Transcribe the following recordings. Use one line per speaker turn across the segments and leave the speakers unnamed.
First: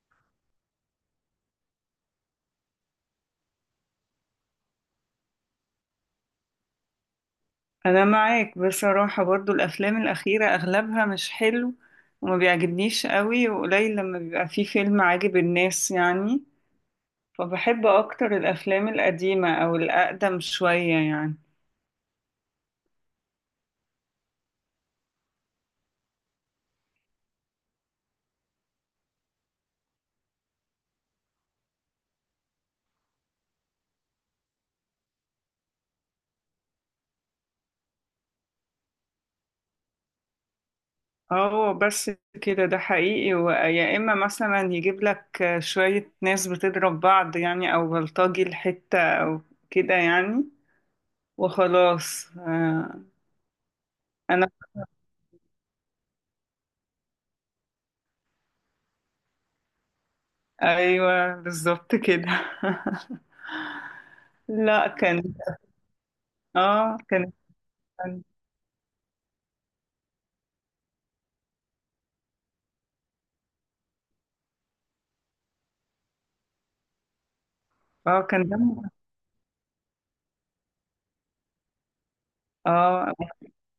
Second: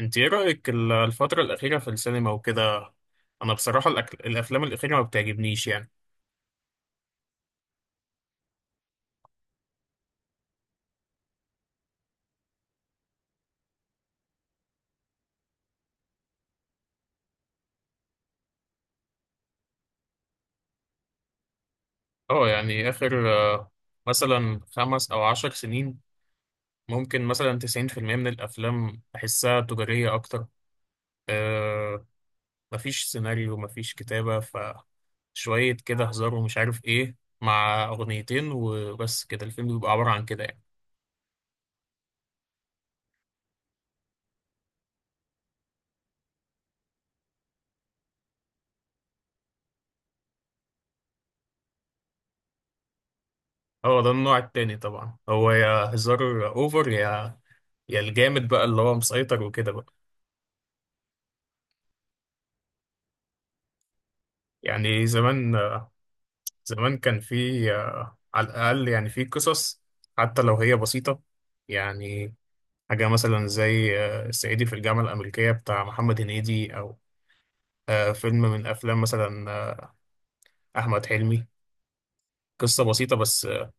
انت ايه رأيك الفترة الأخيرة في السينما وكده. انا بصراحة الافلام الأخيرة ما بتعجبنيش يعني.
انا معاك بصراحة برضو الافلام الاخيرة اغلبها مش حلو وما بيعجبنيش قوي، وقليل لما بيبقى فيه فيلم عاجب الناس يعني. فبحب اكتر الافلام القديمة او الاقدم شوية يعني.
اه يعني اخر مثلا 5 او 10 سنين. ممكن مثلا 90% من الافلام بحسها تجارية اكتر. آه، مفيش سيناريو، مفيش كتابة، فشوية كده هزار ومش عارف ايه. مع اغنيتين وبس، كده الفيلم بيبقى عبارة عن كده يعني.
اه بس كده، ده حقيقي، ويا اما مثلا يجيب لك شوية ناس بتضرب بعض يعني، او بلطجي الحتة او كده يعني. وخلاص
اه، ده النوع
انا،
التاني طبعا، هو يا هزار اوفر، يا يا الجامد بقى اللي هو مسيطر وكده.
ايوه بالظبط كده. لا
يعني
كان،
زمان،
اه
كان
كان
في على الأقل يعني في قصص، حتى لو هي بسيطة يعني. حاجة مثلا زي الصعيدي في الجامعة الأمريكية بتاع محمد هنيدي، أو
اه
فيلم
كان
من
دمه
أفلام مثلا، أحمد حلمي. قصة
اه
بسيطة، بس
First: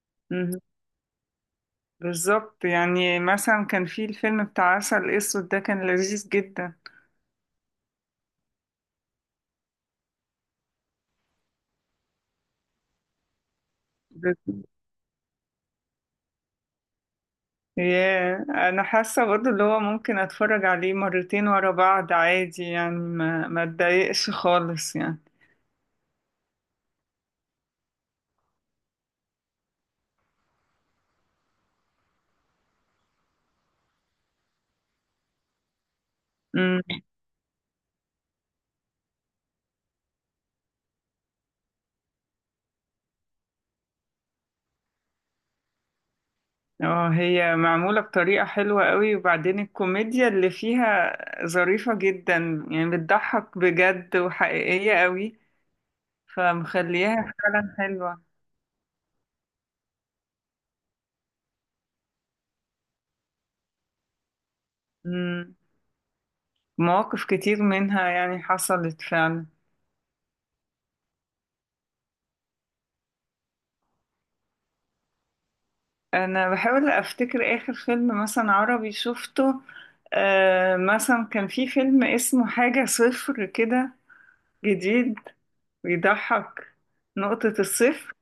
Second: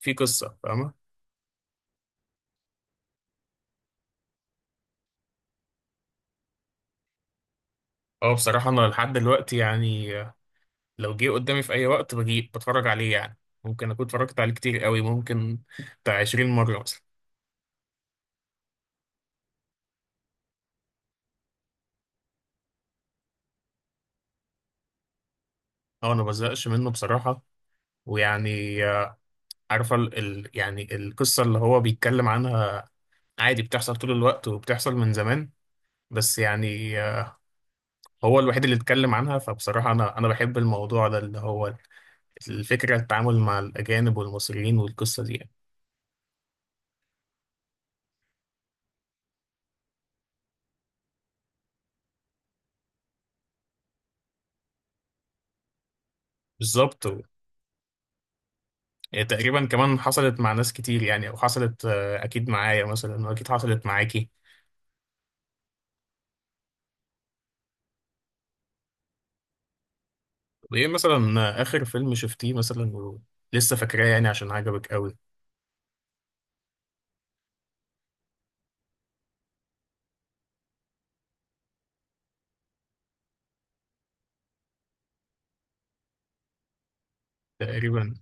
في قصة،
مهم.
فاهمة؟
بالظبط يعني، مثلا كان في الفيلم بتاع عسل اسود ده، كان لذيذ جدا.
أه، بصراحة أنا لحد دلوقتي يعني لو جه قدامي في أي وقت بجي بتفرج عليه يعني. ممكن أكون اتفرجت
بس-
عليه كتير قوي، ممكن بتاع 20 مرة مثلا.
ياه انا حاسه برضه اللي هو ممكن اتفرج عليه مرتين ورا بعض عادي يعني، ما اتضايقش خالص يعني.
أه، أنا مبزهقش منه بصراحة. ويعني عارفة يعني القصة اللي هو بيتكلم عنها، عادي بتحصل طول الوقت وبتحصل من زمان. بس
امم
يعني هو الوحيد اللي اتكلم عنها، فبصراحة أنا بحب الموضوع ده، اللي هو الفكرة التعامل مع الأجانب والمصريين والقصة دي يعني.
اه هي معموله بطريقه حلوه قوي، وبعدين الكوميديا اللي فيها ظريفه جدا يعني، بتضحك بجد وحقيقيه قوي،
بالظبط،
فمخليها فعلا
يعني تقريبا كمان حصلت مع ناس كتير يعني، أو حصلت أكيد معايا مثلا، وأكيد حصلت معاكي.
حلوه. مواقف كتير منها يعني حصلت فعلا.
طب إيه مثلا، آخر فيلم شفتيه مثلا، ولسه فاكراه يعني عشان عجبك أوي؟
انا بحاول افتكر اخر فيلم مثلا عربي شفته، آه مثلا كان في فيلم اسمه حاجة صفر كده، جديد، بيضحك. نقطة الصفر
تقريبا،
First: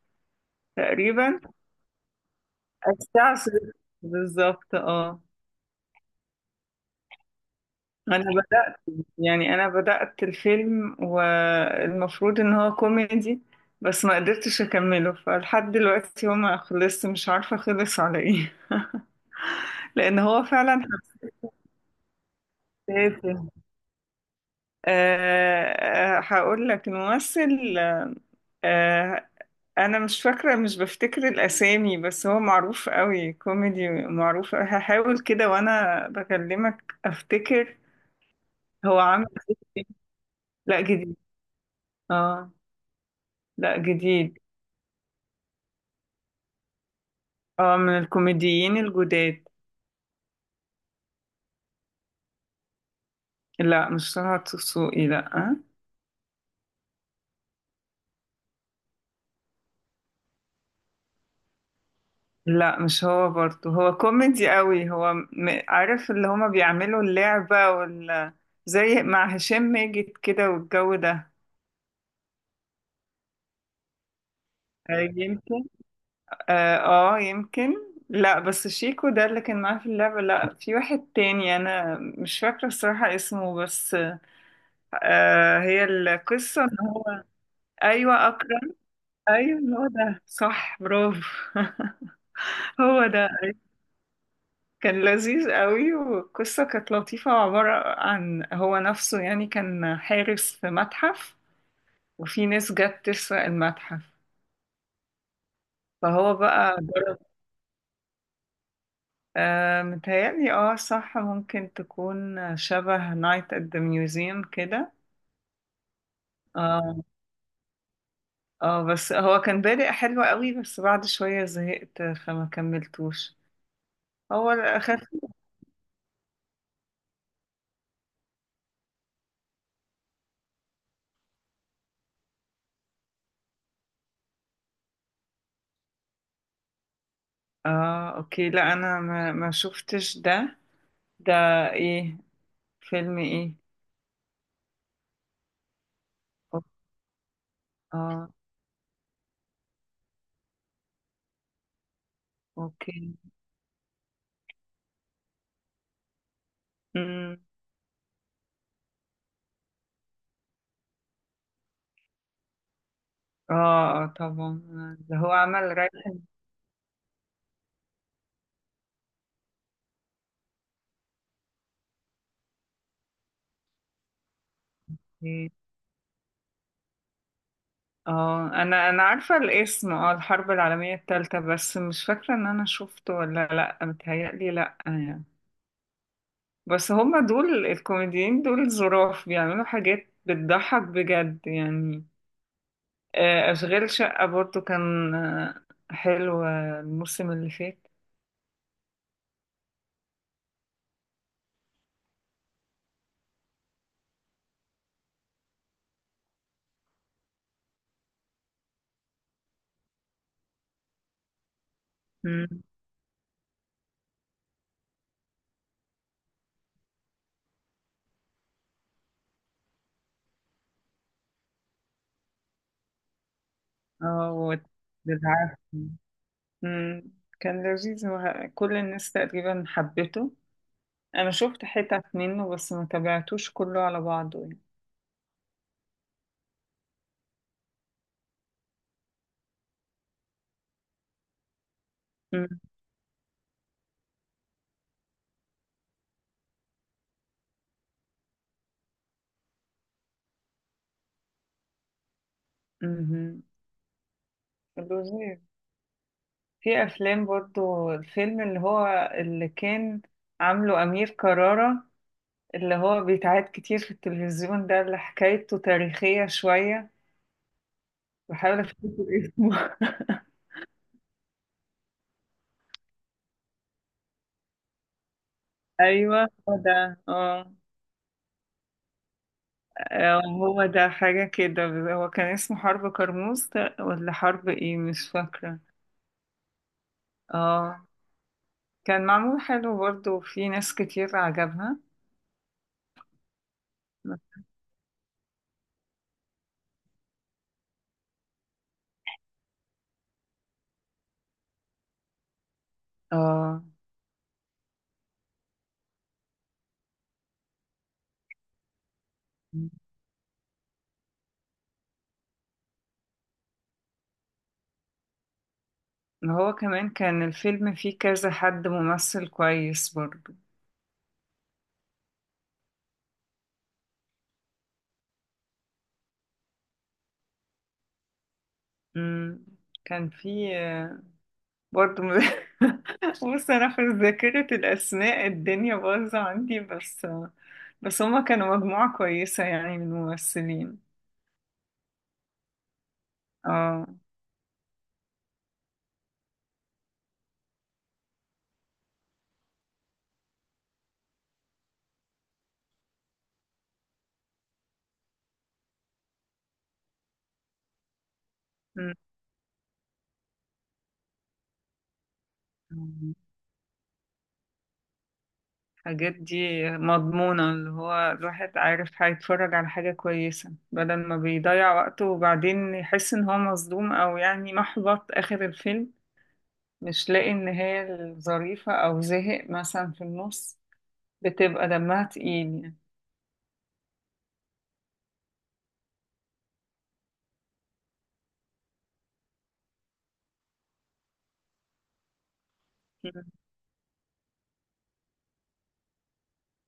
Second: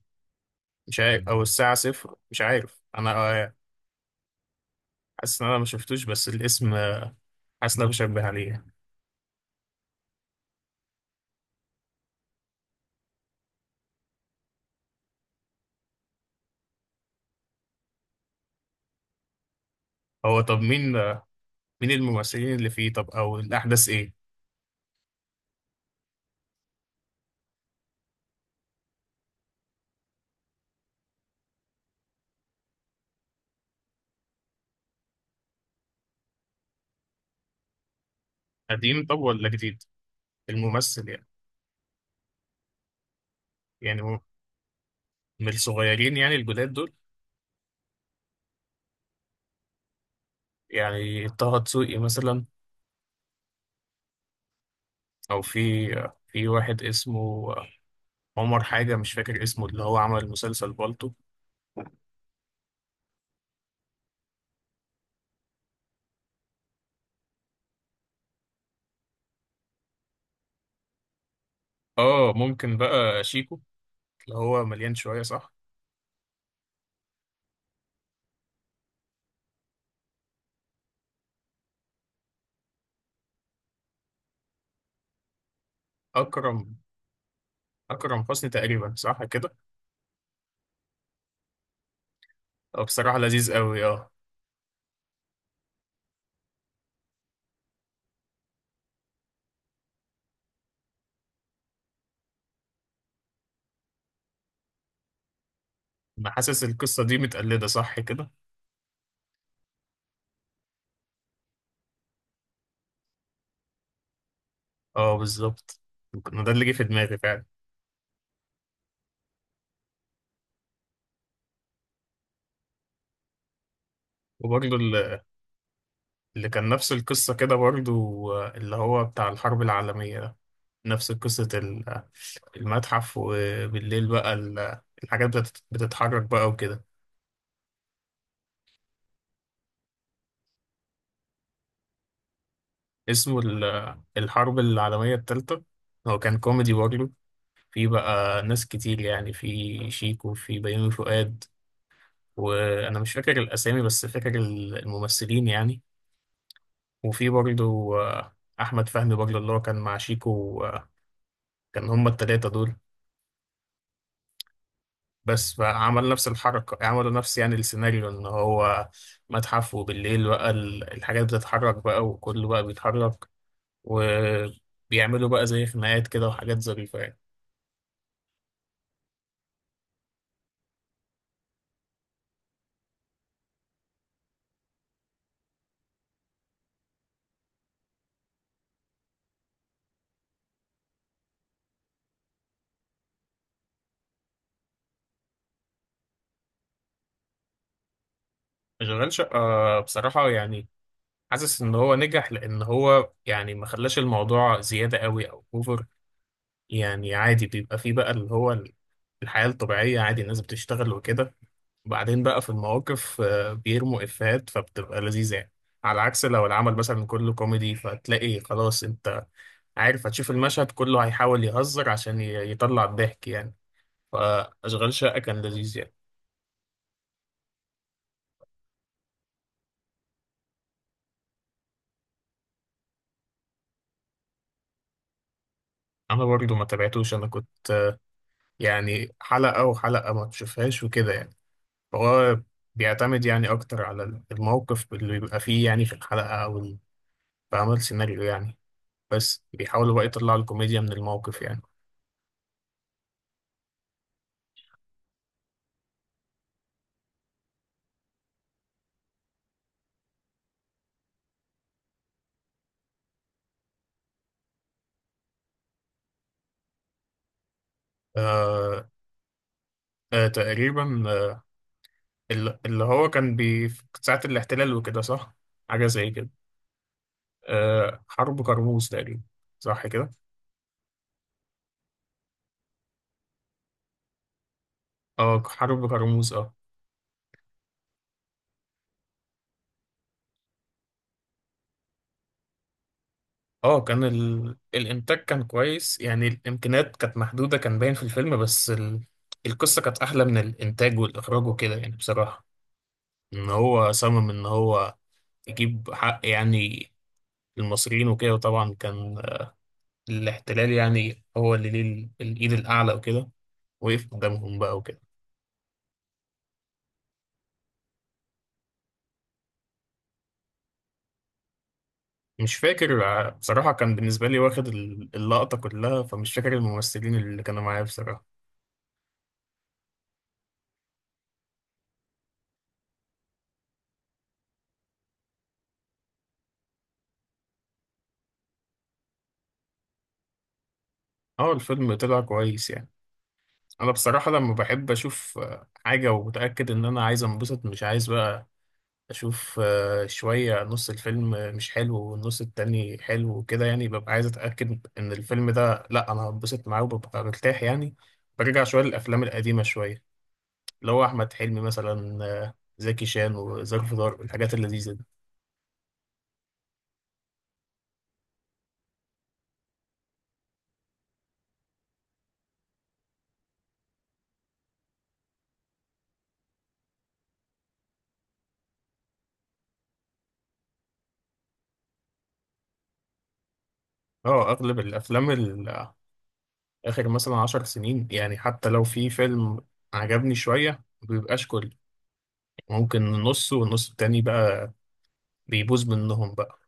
مش عارف،
تقريبا،
أو الساعة صفر، مش عارف أنا.
الساعة
آه،
صفر بالظبط، اه.
حاسس ان انا ما شفتوش بس الاسم، حاسس ان انا بشبه
انا
عليه.
بدأت، يعني انا بدأت الفيلم والمفروض ان هو كوميدي، بس ما قدرتش اكمله، فلحد دلوقتي هو ما خلصت مش عارفة خلص على ايه. لان
هو
هو
طب
فعلا
مين الممثلين اللي فيه، طب
تافه.
او الاحداث ايه؟
أه. آه، هقول لك الممثل. أه انا مش فاكره، مش بفتكر الاسامي، بس هو معروف قوي، كوميدي معروف، هحاول كده وانا بكلمك افتكر. هو
قديم طب
عامل
ولا جديد؟
إيه. لا
الممثل
جديد،
يعني.
اه لا
يعني هو
جديد.
من الصغيرين يعني الجداد دول.
اه من الكوميديين الجداد.
يعني طه دسوقي مثلا؟
لا مش طه دسوقي، لا
او
آه.
في واحد اسمه آه، عمر حاجة، مش فاكر اسمه، اللي هو عمل مسلسل بالطو.
لا مش هو برضه، هو كوميدي قوي، عارف اللي هما بيعملوا اللعبة زي مع هشام ماجد كده والجو ده.
اه ممكن بقى شيكو، اللي هو مليان
آه،
شوية، صح؟
يمكن، اه آه، يمكن. لا بس شيكو ده اللي كان معاه في اللعبة، لا في واحد تاني انا مش فاكرة الصراحة اسمه، بس آه هي القصة
اكرم.
ان هو،
اكرم
ايوه
حسني
اكرم،
تقريبا، صح كده؟
ايوه هو ده صح برافو. هو
بصراحة
ده
لذيذ قوي، اه.
كان لذيذ قوي، والقصة كانت لطيفة وعبارة عن هو نفسه يعني، كان حارس في متحف وفي ناس جت تسرق المتحف،
ما
فهو
حاسس
بقى
القصة دي
جرب.
متقلدة، صح كده؟
آه متهيألي اه صح، ممكن تكون شبه نايت ات ذا ميوزيوم كده.
اه بالظبط، أنا ده اللي جه في
اه،
دماغي فعلا.
اه بس هو كان بادئ حلو قوي، بس بعد شوية زهقت فما كملتوش، هو
وبرضه
الأخف.
اللي كان نفس القصة كده برضه، اللي هو بتاع الحرب العالمية ده، نفس قصة المتحف، وبالليل بقى الحاجات بتتحرك بقى وكده.
اه اوكي، لا انا ما شفتش ده. ده ايه؟ فيلم
اسمه
ايه؟
الحرب العالمية التالتة. هو كان
أو-
كوميدي برضه. في
اه
بقى ناس كتير يعني، في شيكو، في بيومي فؤاد، وأنا مش
اوكي.
فاكر الأسامي بس فاكر الممثلين يعني. وفي
مم.
برضه أحمد فهمي برضه، اللي هو كان مع شيكو. كان هما التلاتة دول.
اه، اه طبعا، اللي هو
بس
عمل
فعمل
رايحن.
نفس الحركة، عملوا نفس يعني السيناريو، ان هو متحف، وبالليل بقى الحاجات بتتحرك بقى، وكله بقى بيتحرك، وبيعملوا بقى
دي.
زي خناقات كده وحاجات ظريفة يعني.
اه انا انا عارفه الاسم، اه الحرب العالميه الثالثه، بس مش فاكره ان انا شفته ولا لا، متهيألي لا يعني. بس هما دول الكوميديين دول ظراف، بيعملوا حاجات بتضحك بجد يعني. آه، اشغال شقه برضو كان آه، حلو، آه، الموسم اللي فات.
شغال شقة، بصراحة يعني حاسس ان هو نجح، لان هو يعني ما خلاش الموضوع زيادة قوي او اوفر. يعني عادي، بيبقى فيه بقى اللي هو الحياة الطبيعية، عادي الناس بتشتغل وكده، وبعدين بقى في
مم.
المواقف بيرموا إفيهات، فبتبقى لذيذة يعني. على عكس لو العمل مثلا كله كوميدي، فتلاقي خلاص، انت عارف هتشوف المشهد كله هيحاول يهزر عشان يطلع الضحك يعني.
اه وت-
فأشغال شقة كان
بالعافية.
لذيذ يعني.
مم. كان لذيذ كل الناس تقريبا حبته، انا شفت حتت منه بس ما تابعتوش كله على بعضه يعني.
أنا برضو ما تابعتوش، أنا كنت يعني حلقة وحلقة ما تشوفهاش وكده يعني. فهو
أم-
بيعتمد يعني أكتر على الموقف اللي بيبقى فيه يعني في الحلقة، أو بعمل سيناريو يعني، بس بيحاولوا بقى يطلعوا الكوميديا من الموقف يعني.
أمم. الوزير، في افلام برضو، الفيلم اللي هو اللي كان عامله امير كرارة، اللي هو بيتعاد كتير في التلفزيون ده، اللي حكايته تاريخية شوية، بحاول
آه،
افتكر اسمه.
تقريبا اللي هو كان في ساعة الاحتلال وكده، صح؟ حاجة زي
ايوه
كده.
هو ده اه.
حرب كرموز تقريبا، صح كده؟
آه، هو ده حاجة كده، هو كان اسمه حرب كرموز ده ولا حرب ايه مش
اه،
فاكرة.
حرب كرموز، اه.
اه. كان معمول حلو برضو، في ناس كتير عجبها.
اه كان الإنتاج كان كويس يعني، الإمكانيات كانت محدودة، كان باين في الفيلم، بس القصة كانت أحلى من الإنتاج والإخراج وكده يعني بصراحة. إن
اه
هو صمم إن هو يجيب حق يعني المصريين وكده، وطبعا كان الاحتلال يعني هو اللي ليه الإيد الأعلى وكده، وقف قدامهم بقى وكده.
هو كمان كان الفيلم فيه كذا حد ممثل كويس برضو.
مش فاكر بصراحة، كان بالنسبة لي واخد اللقطة كلها، فمش فاكر الممثلين اللي كانوا معايا بصراحة.
مم. كان فيه آه، برضو بص انا في ذاكرة الاسماء الدنيا باظة عندي، بس آه، بس هما كانوا مجموعة كويسة يعني من الممثلين.
اه الفيلم طلع كويس يعني.
اه.
أنا بصراحة لما بحب أشوف حاجة ومتأكد إن أنا عايز أنبسط، مش عايز بقى أشوف شوية نص الفيلم مش حلو والنص التاني حلو وكده يعني، ببقى عايز أتأكد إن الفيلم ده لأ، أنا هنبسط معاه وببقى مرتاح يعني. برجع شوية للأفلام القديمة شوية، اللي هو أحمد حلمي مثلا، زكي
مم.
شان وظرف طارق، الحاجات اللذيذة دي.
الحاجات دي مضمونة، اللي هو الواحد عارف هيتفرج على حاجة كويسة بدل ما بيضيع وقته وبعدين يحس ان هو مصدوم، او يعني محبط اخر الفيلم، مش لاقي ان هي الظريفة، او زهق مثلا في النص، بتبقى دمها تقيل يعني.
اه اغلب الافلام اخر مثلا 10 سنين يعني، حتى لو في فيلم عجبني شوية، ما بيبقاش كل، ممكن
مم.
نصه، والنص التاني بقى بيبوظ منهم بقى.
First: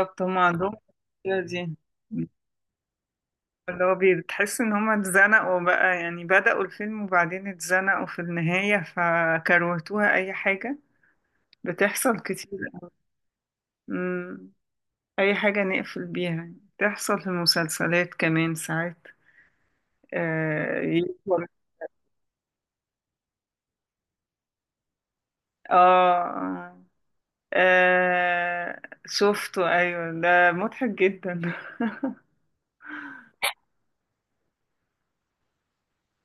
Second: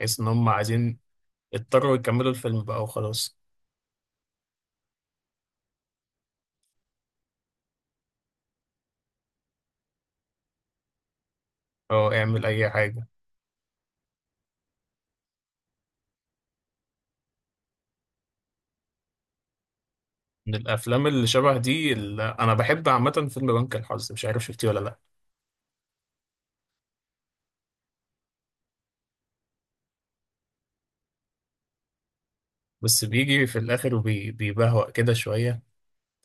بحيث ان
هم
هم
عندهم
عايزين،
المشكلة دي.
اضطروا
مم.
يكملوا الفيلم بقى وخلاص.
بتحس ان هم اتزنقوا بقى يعني، بدأوا الفيلم وبعدين اتزنقوا في النهاية فكروتوها اي حاجة،
اه
بتحصل
اعمل
كتير.
اي حاجة.
مم. اي حاجة نقفل بيها يعني، بتحصل في المسلسلات كمان ساعات.
من
اه,
الافلام اللي
يقفل-
شبه دي اللي انا بحب عامة، فيلم بنك الحظ، مش عارف شفتيه ولا لا.
آه. آه. آه شفته أيوة، ده مضحك جدا.
بس بيجي في الاخر وبيبهوأ كده شوية،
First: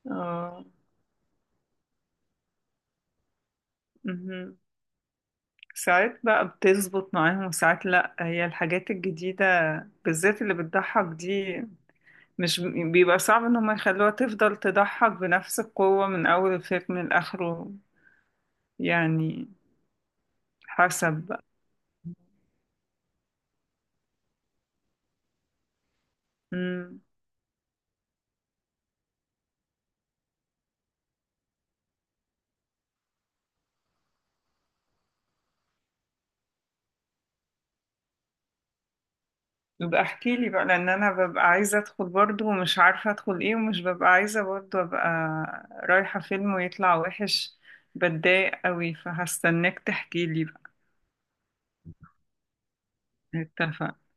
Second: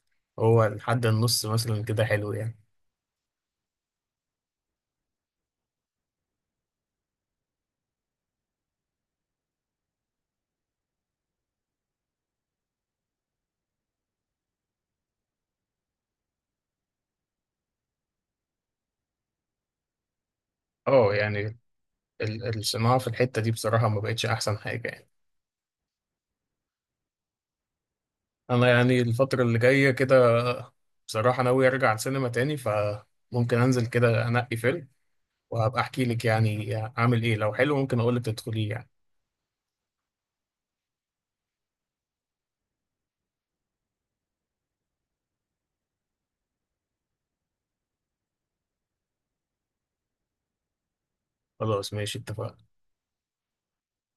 هو
اه
لحد النص مثلا كده حلو يعني.
مهم. ساعات بقى بتظبط معاهم وساعات لأ، هي الحاجات الجديدة بالذات اللي بتضحك دي، مش بيبقى صعب إن هم يخلوها تفضل تضحك بنفس القوة من أول الفيلم لآخره يعني،
اه
حسب
يعني، الصناعة في الحتة دي بصراحة ما بقتش احسن حاجة يعني.
بقى.
انا يعني الفترة اللي جاية كده، بصراحة ناوي ارجع السينما تاني، فممكن انزل كده انقي فيلم، وهبقى احكي لك يعني اعمل ايه، لو حلو ممكن اقول لك تدخليه يعني.
يبقى احكي لي بقى، لان انا ببقى عايزه ادخل برضو ومش عارفه ادخل ايه، ومش ببقى عايزه برضو ابقى رايحه فيلم ويطلع وحش، بتضايق قوي، فهستناك تحكي لي بقى.
خلاص ماشي، اتفقنا.
اتفقنا.